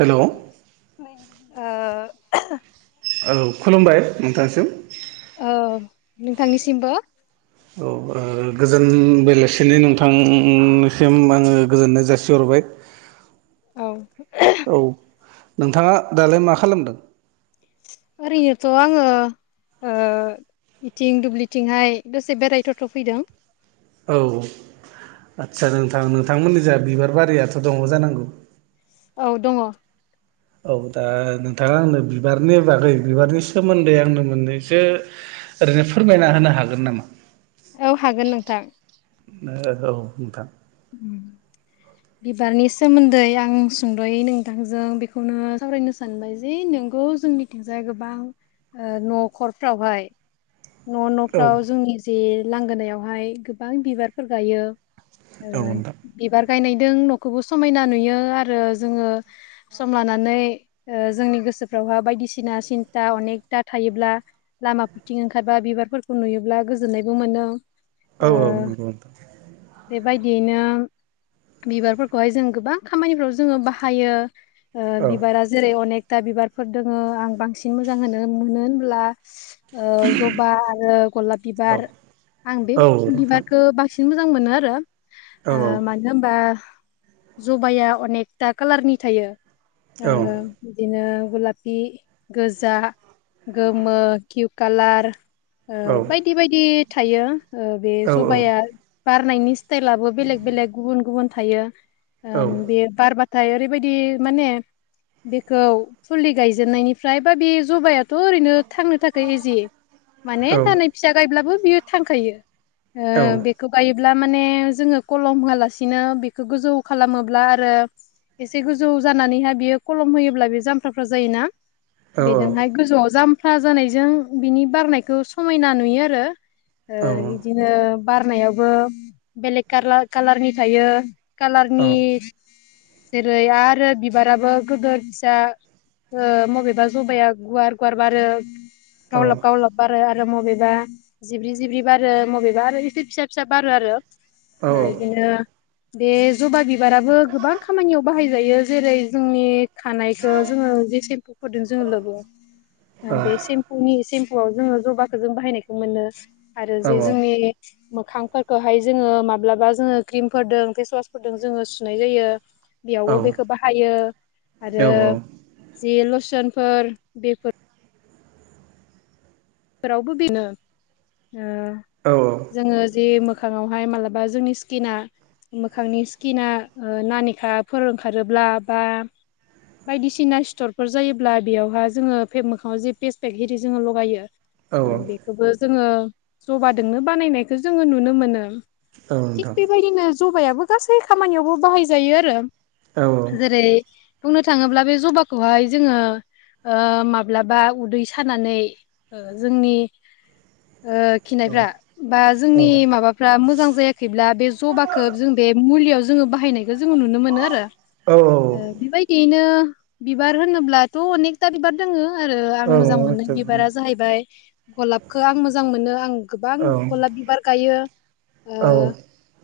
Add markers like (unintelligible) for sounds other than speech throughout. हेल' ओ। (unintelligible) खुलुमबाय नोंथांनि सिम औ नोंथांनिसिमबो औ गोजोन बेलासिनि नोंथांनिसिम आङो गोजोननाय जासिहरबाय। (unintelligible) औ। औ नोंथाङा दालाय मा खालामदों? ओरैनोथ' आङो। ओ बिथिं दुब्लिथिंहाय दसे बेरायथावथाव फैदों।। औ आदसा दे नोंथां नोंथांमोननि जाय बिबार बारियाथ' दङ जानांगौ। औ दङ'। औ दा नोंथाङा आंनो बिबारनि बागै बिबारनि सोमोन्दै आंनो मोननैसो ओरैनो फोरमायना होनो हागोन नामा? औ हागोन नोंथां। औ नोंथां। बिबारनि सोमोन्दै आं सुंद'यै नोंथांजों बेखौनो सावरायनो सान सानबाय जे नोंगौ जोंनिथिंजाय गोबां ओ न'खरफ्रावहाय न' औ न'फ्राव जोंनि जे लांगोनायावहाय गोबां बिबारफोर गायो। ओ औ नोंथां बिबार गायनायदों न'खौबो समायना नुयो आरो जोङो। सम लानानै ओ जोंनि गोसोफ्रावहा बायदिसिना सिन्था अनेकथा थायोब्ला। लामाफोरथिं ओंखारबा बिबारफोरखौ नुयोब्ला गोजोननायबो मोनो। औ ओ औ औ (unintelligible) बेबायदियैनो बिबारफोरखौहाय जों गोबां खामानिफ्राव जोङो बाहायो। ओ औ बिबारा जेरै अनेकथा बिबारफोर दोङो आं बांसिन मोजां होनो मोनो होनब्ला। ओ जबा आरो गलाप बिबार औ आं बे औ नोंथां बिबारखौ बां सिन मोजां मोनो आरो औ ओ मान मा होमबा जबाआ अनेकथा खालारनि थायो। ओ औ बिदिनो गुलाफ गोजा। गोमो किउ कालार औ बायदि बायदि थायो बे औ जबाइाया बारनायनि गुब गुब बार नाथाय ओरैबायदि माने बेखौ फुलि गायजेननायनिफ्राय बा बे जबाया थ' ओरैनो थांनो थाखाय इजि माने दान फिसा गायब्लाबो बियो थांखायो। ओ गायोब्ला माने जोङो कलम होआलासिनो बेखौ गोजौ खालामोब्ला आरो एसे गोजौ जानानैहाय बियो खलम होयोब्ला बे जामफ्राफ्रा जायोना। बेजोंहाय गोजौआव जामफा जानायजों बिनि बारनायखौ समायना नुयो आरो ओ बिदिनो बारनायावबो बेलेक कालार कालारनि थायो। कालारनि जेरै आरो बिबाराबो गोदोर फिसा ओ मबेबा जबाइाया गुवार गुवार बार गावलब गावलब बारो आरो मबेबा जिब्र्रि जिब्र्रि बारो मबेबा आरो इसे फिसा फिसा बारो आरो औ ओ बिदिनो बे जबा बिबाराबो गोबां खामानियाव बाहायजायो जेरै जोंनि खानायखौो जोङो जे सेम्पुफोरदों जोङो लबो बे सेम्पु फुंनि सेम्पुआव जोङो जबाखौ जों बाहायनायखौ मोनो आरो जे जोंनि मोखांफोरफोरखौहाय जोङो माब्लाबा जोङो क्रिमफोरदों फेसवासफोरजों जोङो सुनाय जायो। बेयावबो बेखौ बाहायो आरो औ जि लसोनफोर बेफोर फोरावबो बेनो ओ औ औ जोङो जे मोखाङावहाय मालाबा जोंनि स्किना मोखांनि स्किना ओ नानिखा फोर ओखारोब्ला बा बायदिसिना स्थरफोर जायोब्ला बेयावहा जोङो फेब मोखाङाव जे पेसपेक एरि जोङो लगायो औ औ ओ बेखौबो जोङो जबाजोंनो बानायनायखौ जोङो नुनो मोनो थिग नोंथां बेबायदिनो जबाइाबो गासै खामानियावबो बाहायजायो आरो औ जेरै बुंनो थाङोब्ला बे जबाखौहाय जोङो माब्लाबा उदै सानानै जोंनि ओ औ औ खिनायफ्रा बा जोंनि औ माबा फ्रा मोजां जायाखैब्ला बे जबाखौ जों बे मुलियाव जोङो बाहायनाय बे जोङो नुनो मोनो आरो ओ बेबायदियैनो बिबार होनोब्लाथ' अनेक अनेखथा बिबार दङो आरो आं मोजां मोनो बिबारा जाहैबाय गलाबखौ आं मोजां मोनो आं गोबां गलाप बिबार गायो ओ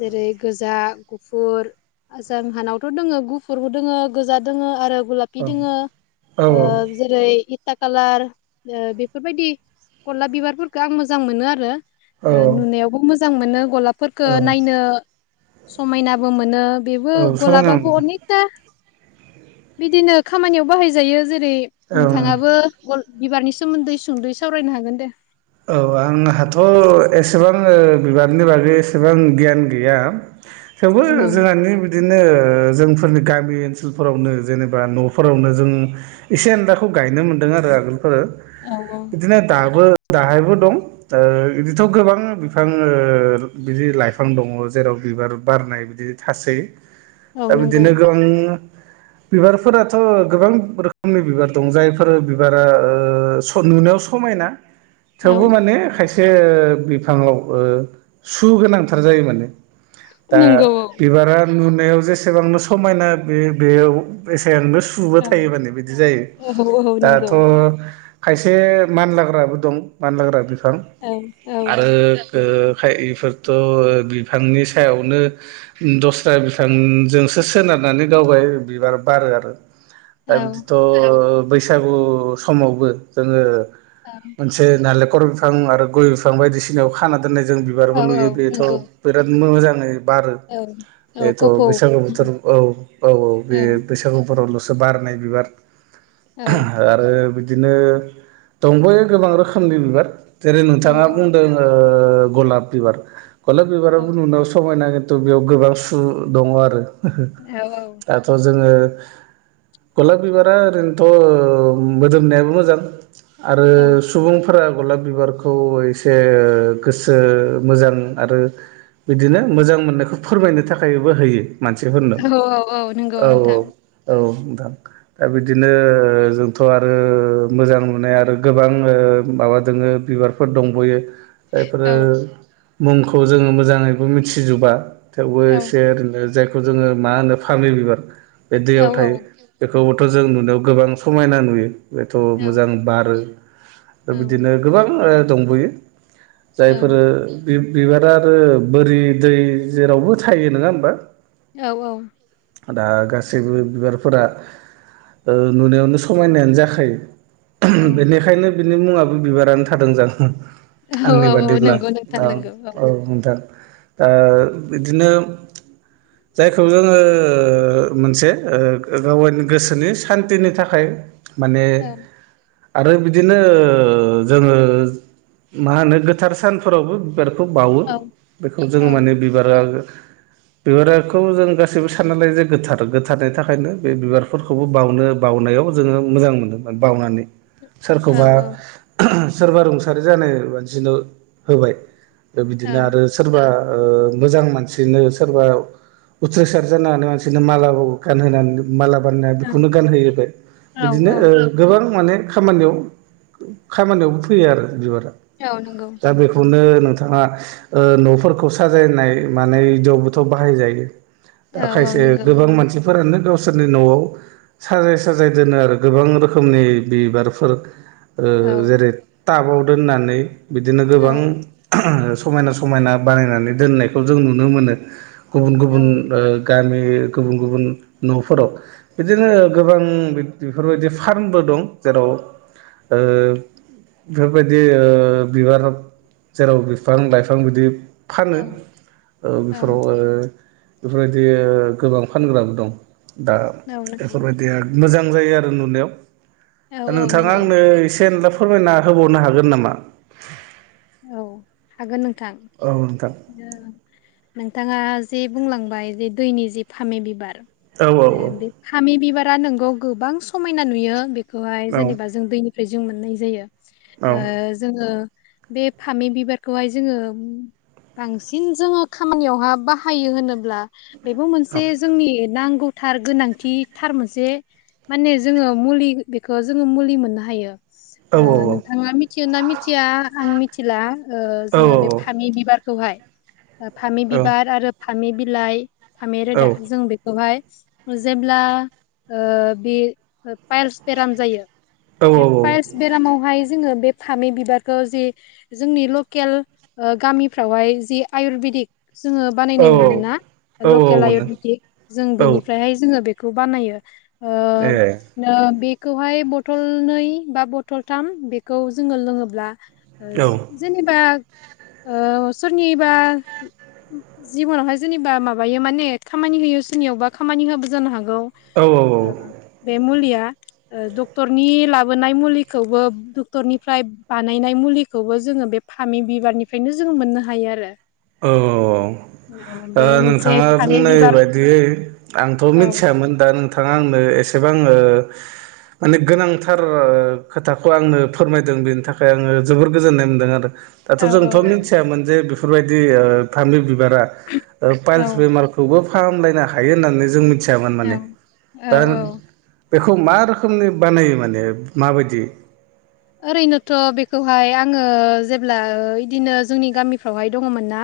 जेरै गोजा गुफुर आ जारहानावथ' दोङो गुफुरबो दोङो गोजा दोङ आरो गुलाब बिदि दोंगो ओ जेरैल हेगथा कालार ओ बे बेफोरबायदि गलाब बिबारफोरखौो आं मोजां मोनो आरो औ ओ नुनायावबो मोजां मोनो गलाब फोरखो औ नायनो समायनाबो मोनो बेबो समायना गलाबाबो अनेकथा बिदिनो खामानियाव बाहायजायो जेरै मोनो औ नोंथाङाबो गल बिबारनि सोमोन्दै सुंद'यै सावरायनो हागोन दे औ आंहाथ' एसेबां ओ बिबारनि बागै एसेबां गियान गैया थवबो औ जोंहानि बि बिदिनो जोंफोरनि गामि ओनसोलफोरावनो जेनेबा न'फोरावनो जों इसे (unintelligible) गायनो मोनदों आरो आगोलफोर औ औ बिदिनो दाबो दाहायबो दं ओ बिदिथ' गोबां बिफां ओ बिदि लाइफां दङ जेराव बिबार बारनाय बिदि थासै औ दा नंगौ बिदिनो गोबां बिबारफोराथ' गोबां रोखोमनि बिबार दं जायफोरो ओ बिबारा नुनायाव समायना औ थेवबो माने खायसे बिफाङाव ओ सु गोनांथार जायो माने दा नंगौ बिबारा नुनायाव जेसेबांनो समायना बे बेयाव एसे आनो स सुबो औ थायोबानो बिदि जायो औ औ औ नंगौ दाथ' खायसे मानलाग्राबो दं मानलाग्रा बिफां औ औ आरो ओ खाय इफोरथ' बिफांनि सायावनो दस्रा बिफांजोंसो सोनारनानै गावबाय बिबार बारो आरो दा औ बिदिथ' बैसागु समावबो जोङो (unintelligible) से नालेखर बिफां आरो गय बिफां बायदिसिनायाव खाना दोननाय जों औ बिबारबो औ नुयो बेथ' नंगौ बिराद मोजाङै बारो औ औ बेथ' कफौ बैसागु बोथोर औ औ औ बे बैसागुफोरावल'सो बारनाय बिबार औ (unintelligible) आरो बिदिनो दंब'यो गोबां रोखोमनि बिबार जेरै औ नोंथाङा बुंदों ओ गलाब बिबार गलाब औ बिबाराबो नुनायाव समायना थ' बेयाव गोबां सु दङ आरो दाथ' जोङो गलाब बिबारा ओरैनोथ' ओ मोदोमनायाबो मोजां आरो औ सु सुबुंफोरा गलाब बिबारखौ एसे गोसो मोजां आरो बिदिनो मोजां मोननायखौ फोरमायनो थाखायबो होयो मानसिफोरनो औ औ औ नंगौ (unintelligible) औ नोंथां नोंथां दा बिदिनो जोंथ' आरो मोजां मोननाय आरो गोबां ओ माबा दङो बिबारफोर दंब'यो औ बेफोरो मुंखौ जोङो मोजाङैबो मिथिजोबा थेवबो औ एसे ओरैनो जाय खौ जोङो मा होनो फामे बिबार बे औ दैयाव औ थायो। बेखौबोथ' जों नुनायाव गोबां समायना नुयो बेथ' औ मोजां बारो। औ बिदिनो गोबां ओ दंबोयो औ जायफोरो बि बिबारा आरो बोरि दै जेरावबो थायो नोङा होमबा? औ औ। दा गासैबो बिबारफोरा ओ नुनायाव समायनायानो जाखायो। (unintelligible) बिनिखायनो बिनि मुङाबो बिबारानो थादों जा (unintelligible) आंनि औ बादिब्ला नंगौ नोंथां औ नंगौ औ नोंथां। ओ बिदिनो जायखौ जोङो ओ मोनसे ओ गावानि गोसोनि सान्थिनि थाखाय माने औ आरो बिद दिनो जोङो मा होनो गोथार सानफोरावबो बिबार खौ बाववो औ बेखौ औ जोङो माने बिबारा बिबाराखौ जों गासैबो सानना लायो जे गोथार गोथारनि थाखायनो बे बिबारफोरखौबो बावनो बावनायाव जोङो मोजां मोनदोंमोन बावनानै। औ सोरखौबा (unintelligible) सोरबा रुंसारि जानाय मानसिनो होबाय। दा औ बिदिनो आरो सोरबा ओ मोजां मानसिनो सोरबा उथ्रिसार जानोहानाय मानसिनो मालाबाव गानहोनानै माला बानायना बेखौनो गानहोयोरो औ बिदिनो ओ गोबां माने खामानियाव खामानियावबो फैयो आरो बिबारा नियाव नंगौ। दा बेखौनो नोंथाङा ओ न'फोरखौ साजायनाय माने इदियावबोथ' बाहायजायो। दा औ औ खायसे नंगौ गोबां मानसि फोरानो गावसोरनि न'आव साजाय साजाय दोनो आरो गोबां रोखोमनि बिबार फोर औ ओ औ जेरै नंगौ टाबाव दोननानै बिदिनो गोबां समायना समायना बानायनानै दोननायखौ जों नुनो मोनो गुबुन गुबुन ओ गामि गुबुन गुबुन न'फोराव। बिदिनो गोबां बेफोरबायदि फार्मबो दं जेराव ओ। बेफोरबायदि ओ बिबार जेराव बिफां लाइफां बिदि फानो औ ओ बेफोराव ओ बेफोरबायदि ओ गोबां फानग्राबो दं। दा बेफोरबायदिया मोजां जायो आरो नुनायाव। औ नोंथाङा नंगौ आंनो एसे एला फोरमायना होबावनो हागोन नामा। औ हागोन नोंथां। औ नोंथां। नोंथाङा जे बुंलांबाय बे दैनि जे फामे बिबार औ औ ओ बे फामि बिबारा नोंगौ गोबां समायना नुयो बेखौहाय जेनेबा जों दैनि बि जों मोननाय जायो औ ओ जोङो बे फामि बिबारखौहाय जोङो बांसिन जोङो खामानियावहा बाहायो होनोब्ला बेबो मोनसे जोंनि नांगौथार गोनांथिथार मोनसे माने जोङो मुलि बेखो जोङो मुलि मोननो हायो। औ ओ नोंथाङा मिथियो ना मिथिया आं मिथिला ओ औ जोङो औ ए औ बे फामि बिबारखौहाय फामि बिबार आरो थामि बिलाइ फामि रोदा जों बे बेवहाय जेब्ला ओ बे पाइल्स बेराम जायो बे पाइल्स बेरामावहाय जोङो बे फामि बिबार ओ जि जोंनि लकेल ओ गामिफ्रावहाय जि आयुरवेदिक जोङो बानायनाय मोनोना लकेल आयुरबेदिक जों बिनिफ्राय हाय जोङो बेखौ बानायो। ओ ए। बेखौहाय बथल नै बा बथलथाम बेखौ जोङो लोङोब्ला ओ जेनेबा ओ सोरनिबा जिबनावहाय जेनेबा माबायो माने खामानि होयो सोरनियावबा खामानि होयाबो जानो हागौ। औ बे मुलिया ओ डक्टरनि लाबोनाय मुलिखौबो डक्टरनिफ्राय बाद बानायनाय मुलिखौबो जोङो बे फामि बिबारनिफ्रायनो जोंङो मोननो हायो आरो। औ औ औ। ओ बे मोनसे नोंथाङा फामि बुंनाय बिबार बायदियै आंथ' औ मिथियामोन दा नों थाङा आंनो एसेबां ओ माने गोनांथार ओ खोथाखौ आंनो फोरमायदों बेनि थाखाय जोबोर गोजोननाय मोनदों आरो। दाथ' औ जोंथ' मिथियामोन जे बिफोर बायदि फामि बिबारा औ पाइल्स बेमारखौ थेवबो फाहामलायनो हायो होननानै जों मिथियामोन माने औ दा औ औ बेखौ मा रोखोमनि बानायो माने माबायदि? ओरैनोथ' बेखौहाय आङो जेब्ला इदिनो जोंनि गामिफ्रावहाय दङमोन ना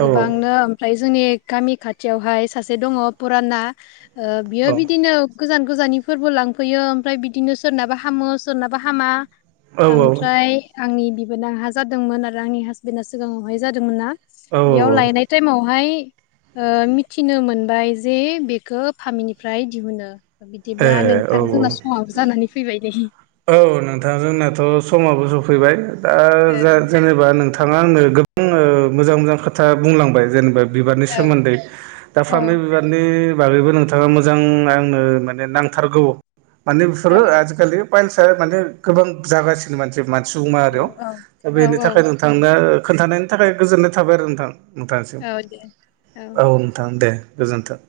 औ गोबांनो ओमफ्राय जोंनि गामि खाथियावहाय सासे दङ पुराना ओ औ बियो बिदिनो गोजान गोजाननि फोरबो लांफैयो ओमफ्राय बिदिनो सोरनाबा हामो सोरनाबा हामा औ आमफ्राय आंनि बिबोना आंहा जादोंमोन आरो हासबेन्डआ सिगाङावहाय जादोंमोनना औ बेयाव औ लायनाय टाइमावहाय ओ मिथिनो मोनबाय जे बेखो फामिनिफ्राय दिहुनो ए बिदिब्ला औ नोंथां औ जोंना समाबो जानानै फैबाय नै औ नोंथां जोंनाथ' समाबो सफैबाय दा जा जे बा नोंथाङा आंनो गोबांनो मोजां मोजां खोथा बुंलांबाय जेनेबा बिबारनि औ सोन्दै दा औ फामे बिबार नि बागैबो नोंथाङा मोजां नो आंनो माने नांथारगौ माने औ बेफुरो आजिखालि पाइलसा माने गोबां जागासिनो मानसि सुबुमाहारियाव औ दा औ बेनि थाखाय औ नोंथांनो खोन्थानायनि थाखाय गोजोननाय थाबाय आरो नोंथां बेयावनो थासिगोन औ दे औ नोंथां दे गोजोनथों